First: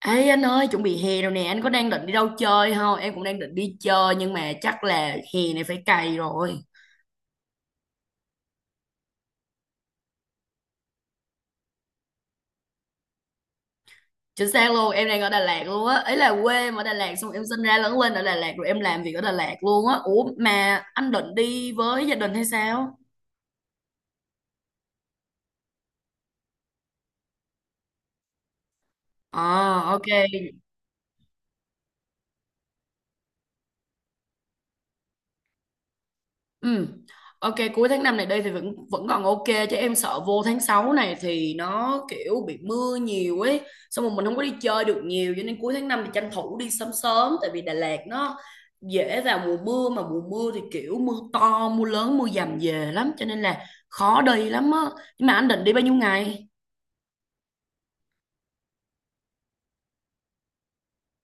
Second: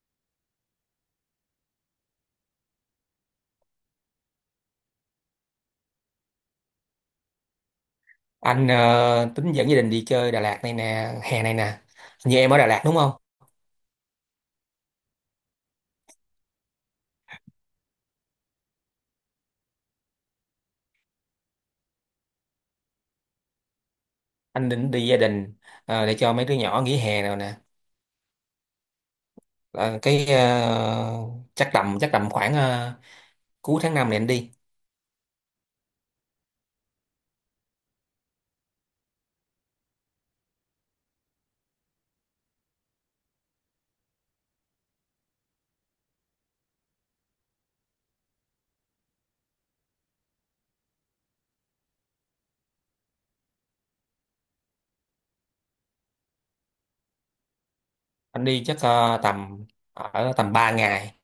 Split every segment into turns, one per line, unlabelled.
Ê anh ơi, chuẩn bị hè rồi nè, anh có đang định đi đâu chơi không? Em cũng đang định đi chơi nhưng mà chắc là hè này phải cày rồi.
Anh tính dẫn gia đình đi chơi Đà Lạt này nè, hè này nè. Như em ở Đà Lạt đúng không?
Chính xác luôn, em đang ở Đà Lạt luôn á. Ấy là quê em ở Đà Lạt, xong em sinh ra lớn lên ở Đà Lạt rồi em làm việc ở Đà Lạt luôn á. Ủa mà anh định đi với gia đình hay sao?
Anh định đi gia đình để cho mấy đứa nhỏ nghỉ hè nào nè.
À.
Ờ,
Ok.
cái ờ, chắc tầm khoảng cuối tháng 5 này anh đi.
Ừ. Ok, cuối tháng 5 này đây thì vẫn vẫn còn ok, chứ em sợ vô tháng 6 này thì nó kiểu bị mưa nhiều ấy, xong rồi mình không có đi chơi được nhiều, cho nên cuối tháng 5 thì tranh thủ đi sớm sớm, tại vì Đà Lạt nó dễ vào mùa mưa, mà mùa mưa thì kiểu mưa to, mưa lớn, mưa dầm về lắm cho nên là khó đi lắm á. Nhưng mà anh định đi bao nhiêu ngày?
Anh đi chắc tầm 3 ngày.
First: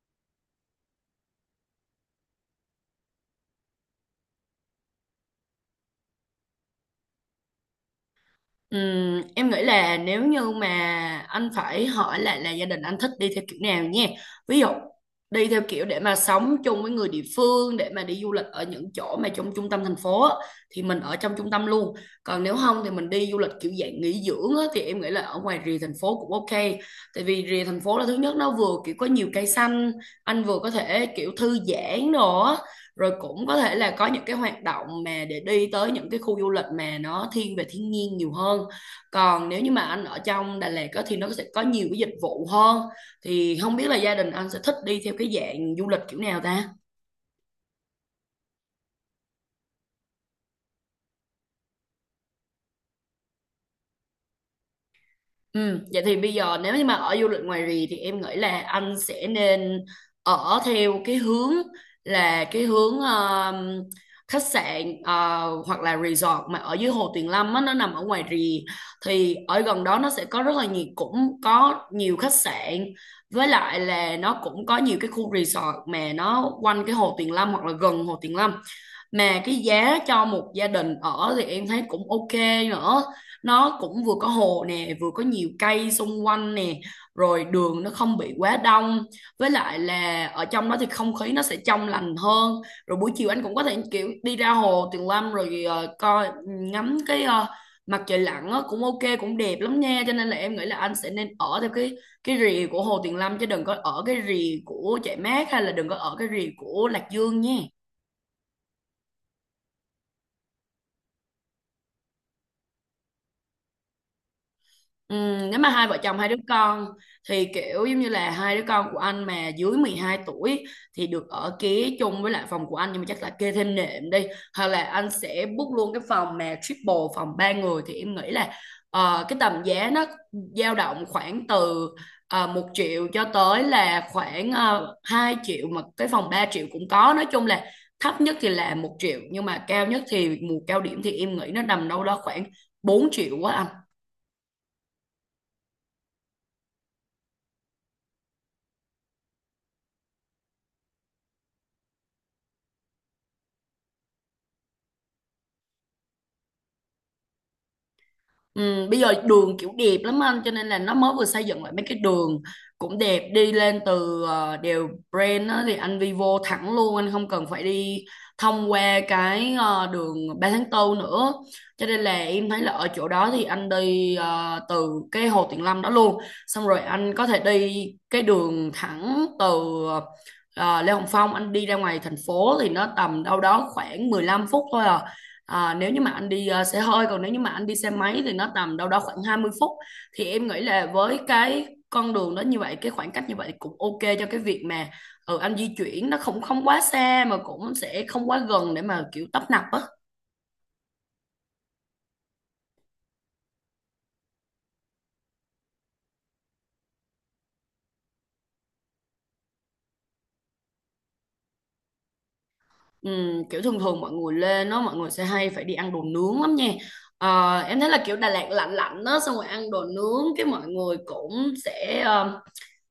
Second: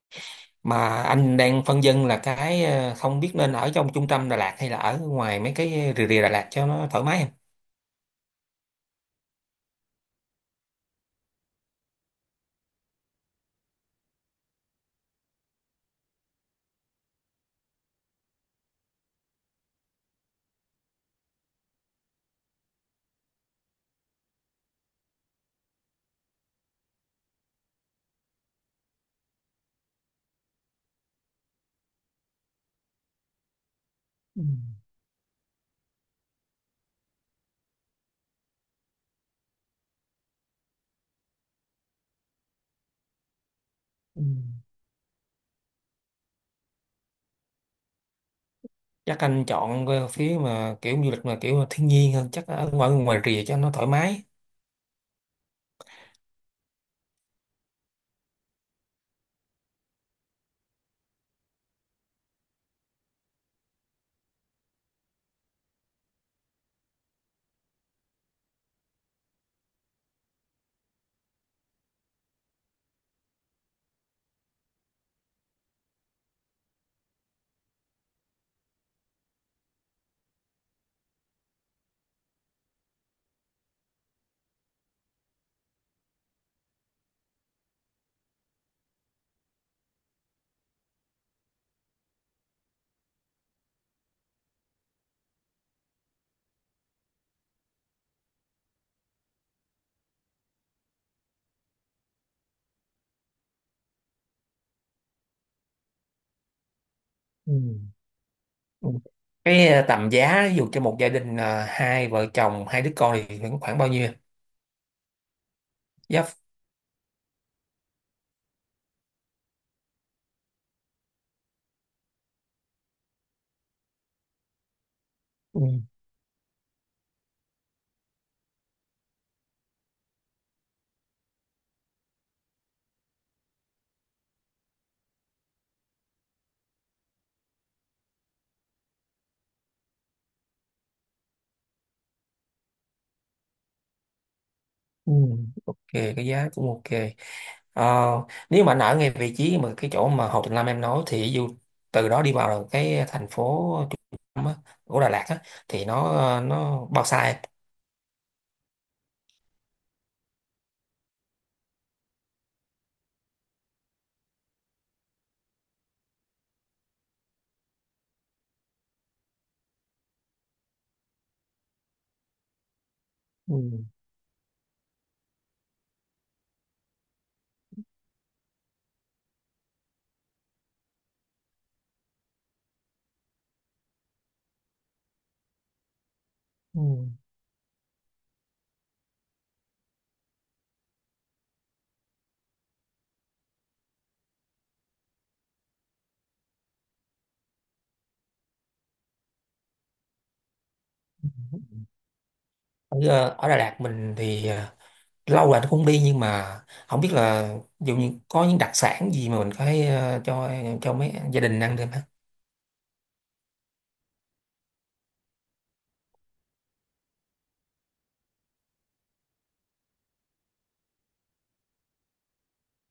Mà anh đang phân vân là không biết nên ở trong trung tâm Đà Lạt hay là ở ngoài mấy cái rìa rìa Đà Lạt cho nó thoải mái em.
Em nghĩ là nếu như mà anh phải hỏi lại là gia đình anh thích đi theo kiểu nào nha. Ví dụ đi theo kiểu để mà sống chung với người địa phương, để mà đi du lịch ở những chỗ mà trong trung tâm thành phố á, thì mình ở trong trung tâm luôn. Còn nếu không thì mình đi du lịch kiểu dạng nghỉ dưỡng á, thì em nghĩ là ở ngoài rìa thành phố cũng ok. Tại vì rìa thành phố là thứ nhất nó vừa kiểu có nhiều cây xanh, anh vừa có thể kiểu thư giãn đồ á, rồi cũng có thể là có những cái
Ừ.
hoạt động mà để đi tới những cái khu du lịch mà nó thiên về thiên nhiên nhiều hơn. Còn nếu như mà anh ở trong Đà Lạt á, thì nó sẽ có nhiều cái dịch vụ hơn. Thì không biết là gia
Ừ.
đình anh sẽ thích đi theo cái dạng du lịch kiểu nào ta?
Chắc anh chọn phía mà kiểu du lịch mà kiểu thiên nhiên hơn, chắc ở ngoài ngoài rìa cho nó thoải mái.
Ừ, vậy thì bây giờ nếu như mà ở du lịch ngoài rì thì em nghĩ là anh sẽ nên ở theo cái hướng khách sạn, hoặc là resort mà ở dưới Hồ Tuyền Lâm á, nó nằm ở ngoài rì. Thì ở gần đó nó sẽ có rất là nhiều, cũng có nhiều khách sạn, với lại là nó cũng có nhiều cái khu resort mà nó quanh cái Hồ Tuyền Lâm hoặc là gần Hồ Tuyền Lâm, mà cái giá cho một gia đình ở thì em thấy cũng ok nữa. Nó cũng vừa có hồ nè, vừa có nhiều cây xung quanh nè, rồi đường nó không bị quá đông, với lại là ở trong đó thì không khí nó sẽ trong lành hơn. Rồi buổi chiều anh cũng có thể kiểu đi ra hồ Tuyền Lâm rồi coi ngắm cái mặt trời lặn á, cũng ok cũng đẹp lắm nha, cho nên là em nghĩ là anh sẽ nên ở theo cái rìa của Hồ Tuyền Lâm chứ đừng có ở cái rìa của Trại Mát hay là đừng có ở cái rìa của Lạc Dương nha.
Ừ. Ừ. Tầm giá ví dụ cho một gia đình hai vợ chồng hai đứa con thì khoảng khoảng bao nhiêu?
Ừ, nếu mà hai vợ chồng
Giá.
hai đứa con thì kiểu giống như là hai đứa con của anh mà dưới 12 tuổi thì được ở kia chung với lại phòng của anh, nhưng mà chắc là kê thêm nệm đi, hoặc là anh sẽ
Ừ.
book luôn cái phòng mà triple, phòng ba người, thì em nghĩ là cái tầm giá nó dao động khoảng từ 1 triệu cho tới là khoảng 2 triệu, mà cái phòng 3 triệu cũng có. Nói chung là thấp nhất thì là 1 triệu nhưng mà cao nhất thì mùa cao điểm thì em nghĩ nó nằm đâu đó khoảng 4 triệu quá.
Ừ. Ok, cái giá cũng ok. Ờ, nếu mà anh ở ngay vị trí mà cái chỗ mà Hồ Tùng Lâm em nói thì ví dụ từ đó đi vào cái thành phố trung tâm á, của Đà Lạt á, thì nó bao xa em?
Ừ, bây giờ đường kiểu đẹp lắm anh, cho nên là nó mới vừa xây dựng lại mấy cái đường cũng đẹp, đi lên từ đèo Bren á, thì anh đi vô thẳng luôn, anh không cần phải đi thông qua cái đường Ba tháng 4 nữa, cho nên là em thấy là ở chỗ đó thì anh
Ừ.
đi từ cái Hồ Tuyền Lâm đó luôn, xong rồi anh có thể đi cái đường thẳng từ ờ, Lê Hồng Phong, anh đi ra ngoài thành phố thì nó tầm đâu đó khoảng 15 phút thôi à. À, nếu như mà anh đi xe
Ừ.
hơi, còn nếu như mà anh đi xe máy thì nó tầm đâu đó khoảng 20 phút, thì em nghĩ là với cái con đường đó như vậy, cái khoảng cách như vậy cũng ok cho cái việc mà ừ, anh di chuyển nó không không quá xa, mà cũng sẽ không quá gần để mà kiểu tấp nập á.
Ở Đà Lạt mình thì lâu rồi nó cũng đi, nhưng mà không biết là ví dụ như có những đặc sản gì mà mình có thể cho mấy gia đình ăn được.
Kiểu thường thường mọi người lên nó, mọi người sẽ hay phải đi ăn đồ nướng lắm nha. Ờ, em thấy là kiểu Đà Lạt lạnh lạnh đó, xong rồi ăn đồ nướng cái mọi người cũng sẽ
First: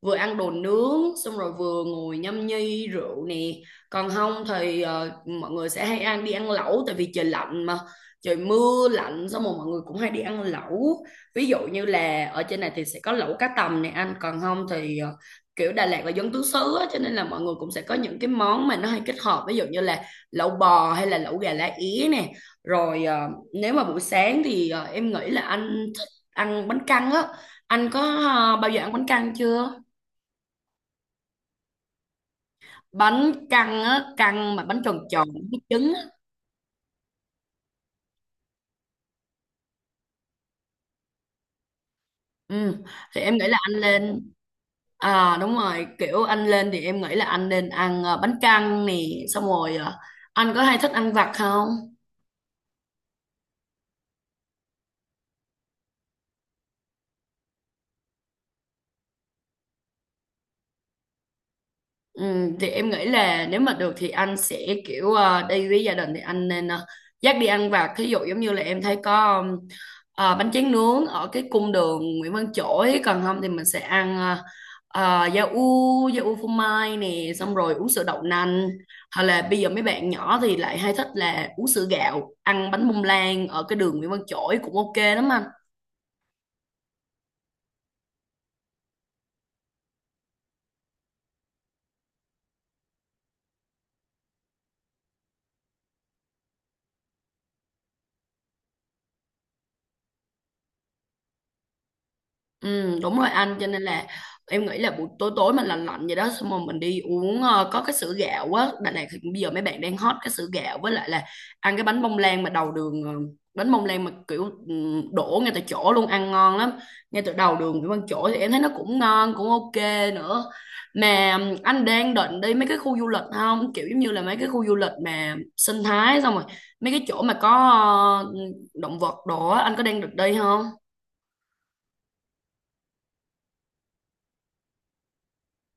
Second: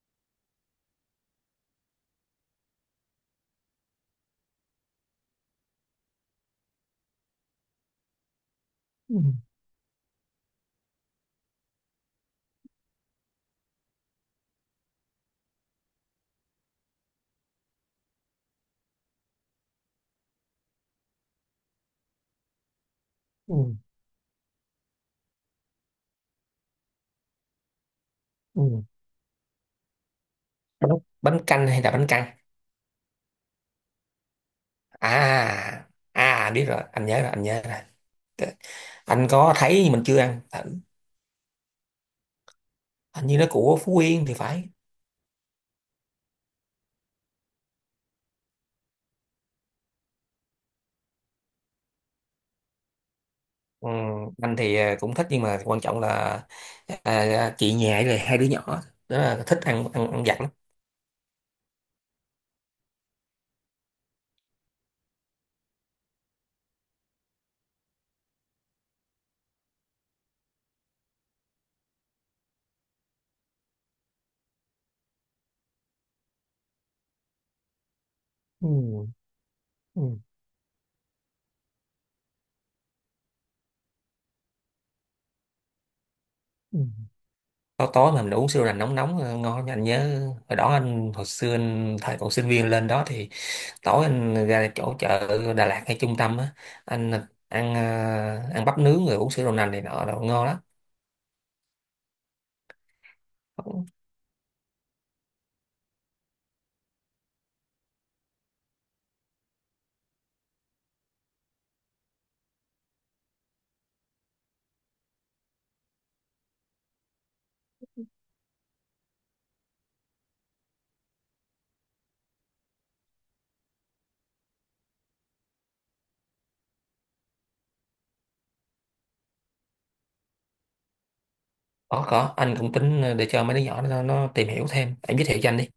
vừa ăn đồ nướng xong rồi vừa ngồi nhâm nhi rượu nè. Còn không thì mọi người sẽ hay đi ăn lẩu, tại vì trời lạnh mà, trời mưa
Ừ,
lạnh xong rồi mọi người cũng hay đi ăn lẩu. Ví dụ như là ở trên này thì sẽ có lẩu cá tầm này anh, còn không thì kiểu Đà Lạt là dân tứ xứ á, cho nên là mọi người cũng sẽ có những cái món mà nó hay kết hợp, ví dụ như là lẩu bò hay là lẩu gà lá é nè. Rồi nếu
ừ,
mà buổi sáng thì em nghĩ là anh thích ăn bánh căn á. Anh có
ừ.
bao giờ ăn bánh căn chưa?
Bánh ốc, bánh canh hay là bánh căn?
Bánh căn á, căn mà bánh tròn tròn với
À,
trứng á.
à, biết rồi, anh nhớ rồi, anh nhớ rồi. T- anh có thấy nhưng mình chưa ăn. Hình
Ừ, thì
hình
em
như nó
nghĩ là
của
anh
Phú Yên
lên.
thì phải.
À đúng rồi, kiểu anh lên thì em nghĩ là anh nên ăn bánh căn nè, xong rồi anh có hay thích ăn vặt không?
Ừ, anh thì cũng thích, nhưng mà quan trọng là à, à, chị nhà rồi hai đứa nhỏ đó là thích ăn ăn ăn vặt lắm.
Ừ, thì em nghĩ là nếu mà được thì anh sẽ kiểu đi với gia đình thì anh nên dắt đi ăn vặt, thí dụ giống như là em thấy có bánh tráng nướng ở cái cung đường Nguyễn Văn Chỗi, còn không thì mình sẽ ăn da u phô mai nè, xong rồi uống sữa đậu nành,
Ừ,
hoặc là bây giờ mấy bạn
ừ,
nhỏ thì lại hay thích là uống sữa gạo, ăn bánh bông lan ở cái đường Nguyễn Văn Chỗi cũng ok lắm anh.
ừ. Tối tối mà mình uống sữa là nóng nóng, ngon, anh nhớ hồi xưa anh thời còn sinh viên lên đó thì tối anh ra chỗ chợ Đà Lạt hay trung tâm á, anh ăn ờ, ăn bắp nướng rồi uống sữa đậu nành này nọ đồ ngon lắm.
Ừ, đúng rồi anh, cho nên là em nghĩ là buổi tối tối mà lạnh lạnh vậy đó, xong rồi mình đi uống có cái sữa gạo á. Đà Lạt thì bây giờ mấy bạn đang hot cái sữa gạo, với lại là ăn cái bánh bông lan mà đầu đường bánh bông lan mà kiểu đổ ngay tại chỗ luôn ăn ngon lắm, ngay từ đầu đường Nguyễn Văn Chỗi thì em thấy nó cũng ngon cũng ok nữa. Mà ừ, anh đang định đi mấy cái khu du lịch không, kiểu giống như là mấy cái khu du lịch mà sinh thái, xong rồi mấy cái chỗ mà có ờ, động vật đồ á, anh có đang được đi không?
Có, anh cũng tính để cho mấy đứa nhỏ nó tìm hiểu thêm, em giới thiệu cho anh đi.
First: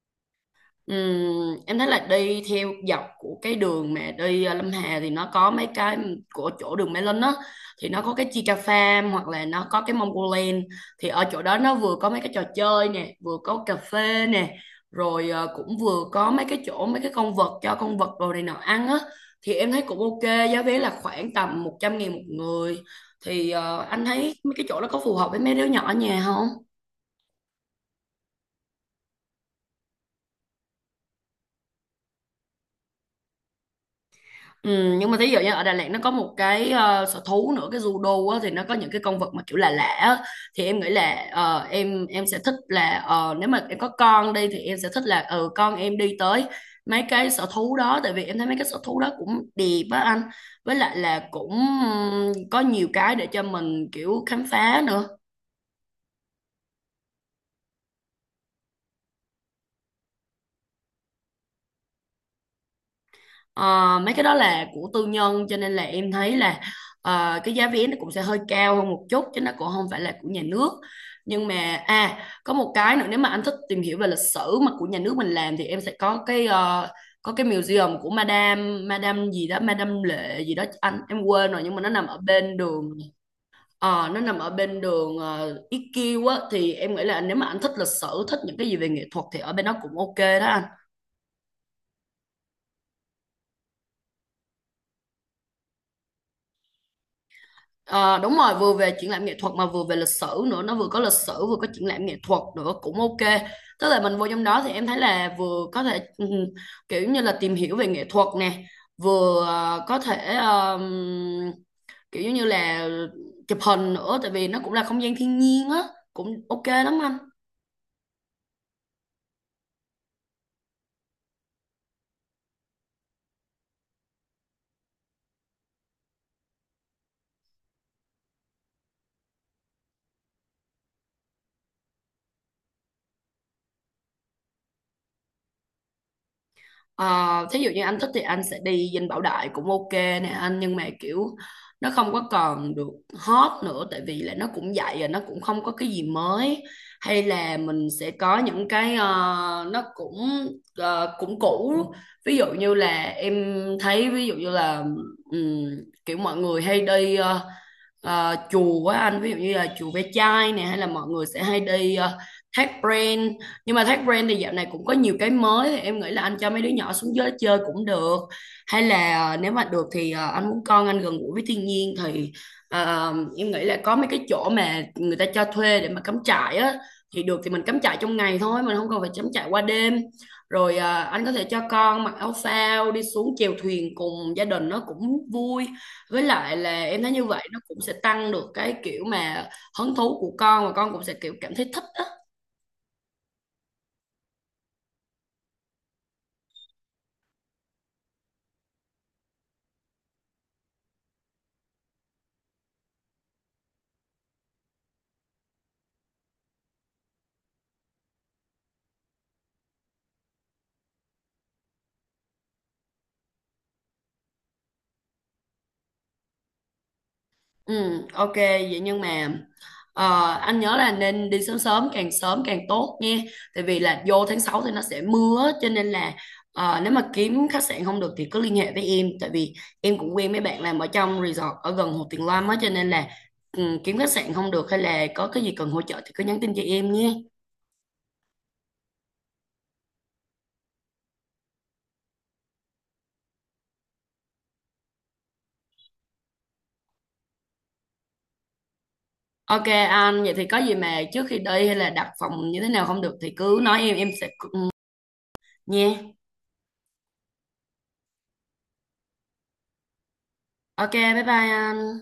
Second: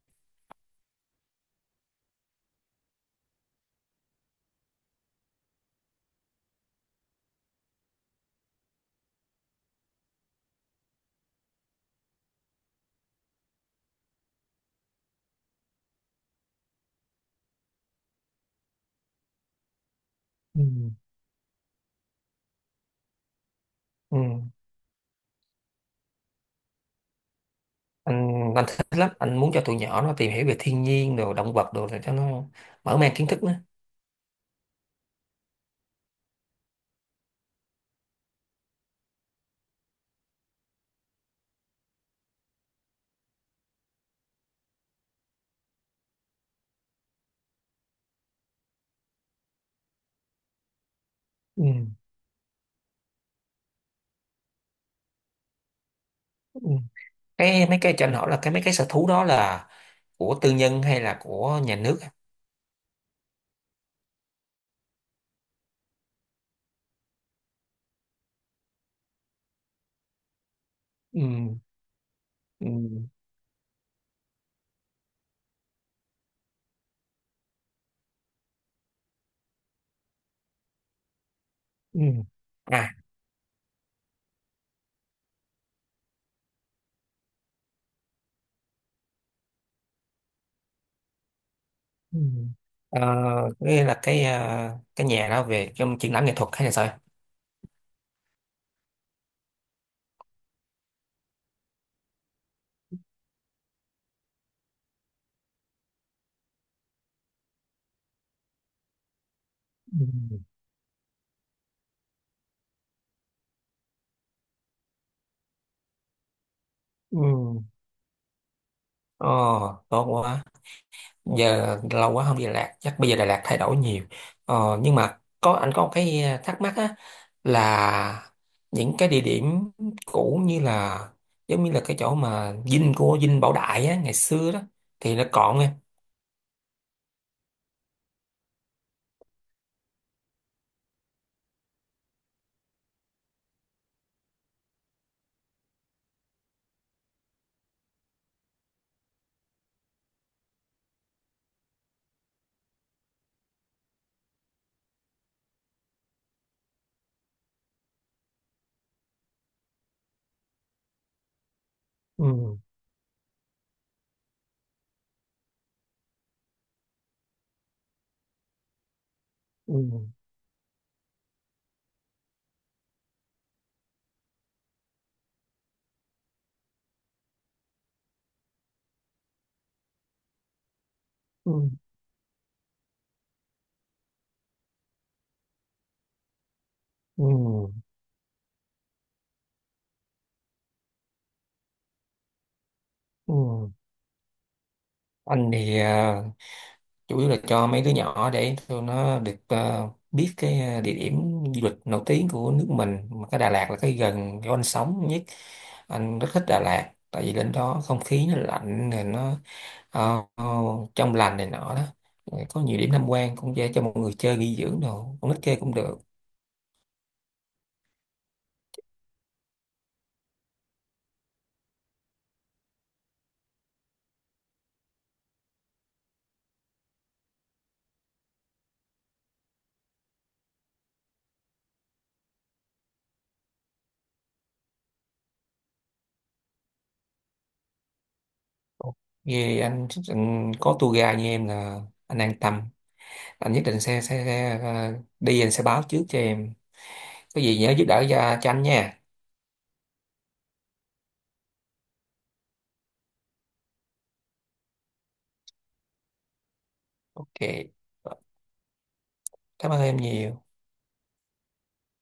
Em thấy là đi theo dọc của cái đường mà đi Lâm Hà thì nó có mấy cái của chỗ đường Mê Linh á, thì nó có cái Chica Farm hoặc là nó có cái Mongoland. Thì ở chỗ đó nó vừa có mấy cái trò chơi nè, vừa có cà phê nè, rồi cũng vừa có mấy cái chỗ mấy cái con vật cho con vật đồ này nọ ăn á, thì em thấy cũng ok. Giá vé
Ừ.
là khoảng tầm 100.000 một người, thì anh
Ừ.
thấy mấy cái chỗ đó có phù hợp với mấy đứa nhỏ ở nhà không?
anh thích lắm, anh muốn cho tụi nhỏ nó tìm hiểu về thiên nhiên đồ động vật đồ để cho nó mở mang kiến thức nữa.
Ừ, nhưng mà thí dụ như ở Đà Lạt nó có một cái sở thú nữa, cái judo á, thì nó có những cái con vật mà kiểu là lạ lạ á. Thì em nghĩ là em sẽ thích là nếu mà em có con đi thì em sẽ thích là ừ con em đi tới mấy cái sở thú đó, tại vì em thấy mấy cái sở thú đó cũng đẹp á anh, với lại là cũng
Ừ.
có nhiều cái để cho mình kiểu khám phá nữa.
Ừ. Mấy cái cho anh hỏi là cái mấy cái sở thú đó là của tư nhân hay là của nhà nước?
Ờ, mấy cái đó là của tư nhân cho nên là em thấy là cái giá vé nó cũng sẽ hơi cao hơn một chút chứ nó cũng không phải là của nhà nước.
Ừ.
Nhưng mà, à, có
Ừ.
một cái nữa, nếu mà anh thích tìm hiểu về lịch sử mà của nhà nước mình làm thì em sẽ có cái có cái museum của Madame Madame gì đó, Madame Lệ gì đó anh, em quên rồi, nhưng mà nó
Ừ.
nằm ở bên đường
À.
nó nằm ở bên đường IQ á, thì em nghĩ là nếu mà anh thích lịch sử, thích những cái gì về nghệ thuật thì ở bên đó cũng ok đó anh.
Ừ. Ờ, nghĩa là cái nhà đó về trong triển lãm nghệ thuật hay là sao?
Ờ, đúng rồi, vừa về triển lãm nghệ thuật mà vừa về lịch sử nữa, nó vừa có lịch sử vừa có triển lãm nghệ thuật nữa cũng ok. Tức là mình vô trong đó thì em thấy là vừa có thể kiểu như là tìm hiểu về nghệ thuật nè, vừa có thể
Ừ.
kiểu như là chụp hình nữa, tại vì nó cũng là không gian thiên nhiên á, cũng ok lắm anh.
Ừ. Ờ, tốt quá. Giờ lâu quá không đi Đà Lạt, chắc bây giờ Đà Lạt thay đổi nhiều. Ờ, nhưng mà anh có một cái thắc mắc á, là những cái địa điểm cũ, như là giống như là cái chỗ mà dinh Bảo Đại á ngày xưa đó thì nó còn em?
Ờ, thí dụ như anh thích thì anh sẽ đi Dinh Bảo Đại cũng ok nè anh, nhưng mà kiểu nó không có còn được hot nữa, tại vì là nó cũng vậy rồi, nó cũng không có cái gì mới, hay là mình sẽ có những cái nó cũng cũng cũ. Ví dụ như là em thấy, ví dụ như là ừm, kiểu mọi người hay đi chùa á anh, ví dụ như là chùa Ve Chai nè, hay là mọi người sẽ hay đi
Ừ.
Thác Pren, nhưng mà Thác Brand thì dạo này cũng có nhiều cái mới, thì em nghĩ là anh cho mấy đứa nhỏ xuống dưới chơi cũng được, hay là nếu mà
Ừ.
được thì anh muốn con anh gần gũi với thiên nhiên thì em nghĩ là có mấy cái chỗ mà người ta cho thuê để mà cắm trại á, thì được thì mình cắm trại trong ngày thôi, mình không cần phải cắm trại qua đêm. Rồi anh có thể cho
Ừ.
con mặc áo phao đi xuống chèo thuyền cùng gia đình, nó cũng vui, với lại là em thấy như
Ừ.
vậy nó cũng sẽ tăng được cái kiểu mà hứng thú của con, và con cũng sẽ kiểu cảm thấy thích á.
Ừ. Anh thì chủ yếu là cho mấy đứa nhỏ để tụi nó được biết cái địa điểm du lịch nổi tiếng của nước mình, mà cái Đà Lạt là cái gần chỗ anh sống nhất. Anh rất thích Đà Lạt, tại vì lên đó không khí nó lạnh rồi nó ờ, ờ, trong lành này nọ đó. Rồi có nhiều điểm tham quan cũng dễ, cho mọi người chơi nghỉ dưỡng đồ, con nít chơi cũng được.
Ừ, ok, vậy nhưng mà anh nhớ là nên đi sớm sớm càng tốt nha. Tại vì là vô tháng 6 thì nó sẽ mưa, cho nên là nếu mà kiếm khách sạn không được thì cứ liên hệ với em. Tại vì em cũng quen mấy bạn làm ở trong resort ở gần Hồ Tuyền Lâm á, cho nên là ừ, kiếm khách sạn không được hay là có cái gì cần hỗ trợ thì cứ nhắn tin cho em nhé.
Vì anh có tour guide như em là anh an tâm, anh nhất định sẽ đi, anh sẽ báo trước cho em, có gì nhớ giúp đỡ cho anh nha.
Ok anh, vậy thì có gì mà trước khi đi hay là đặt phòng như thế nào không được thì cứ nói em sẽ... Ừ, nha.
Ok. Cảm ơn em nhiều.
Ok, bye bye anh.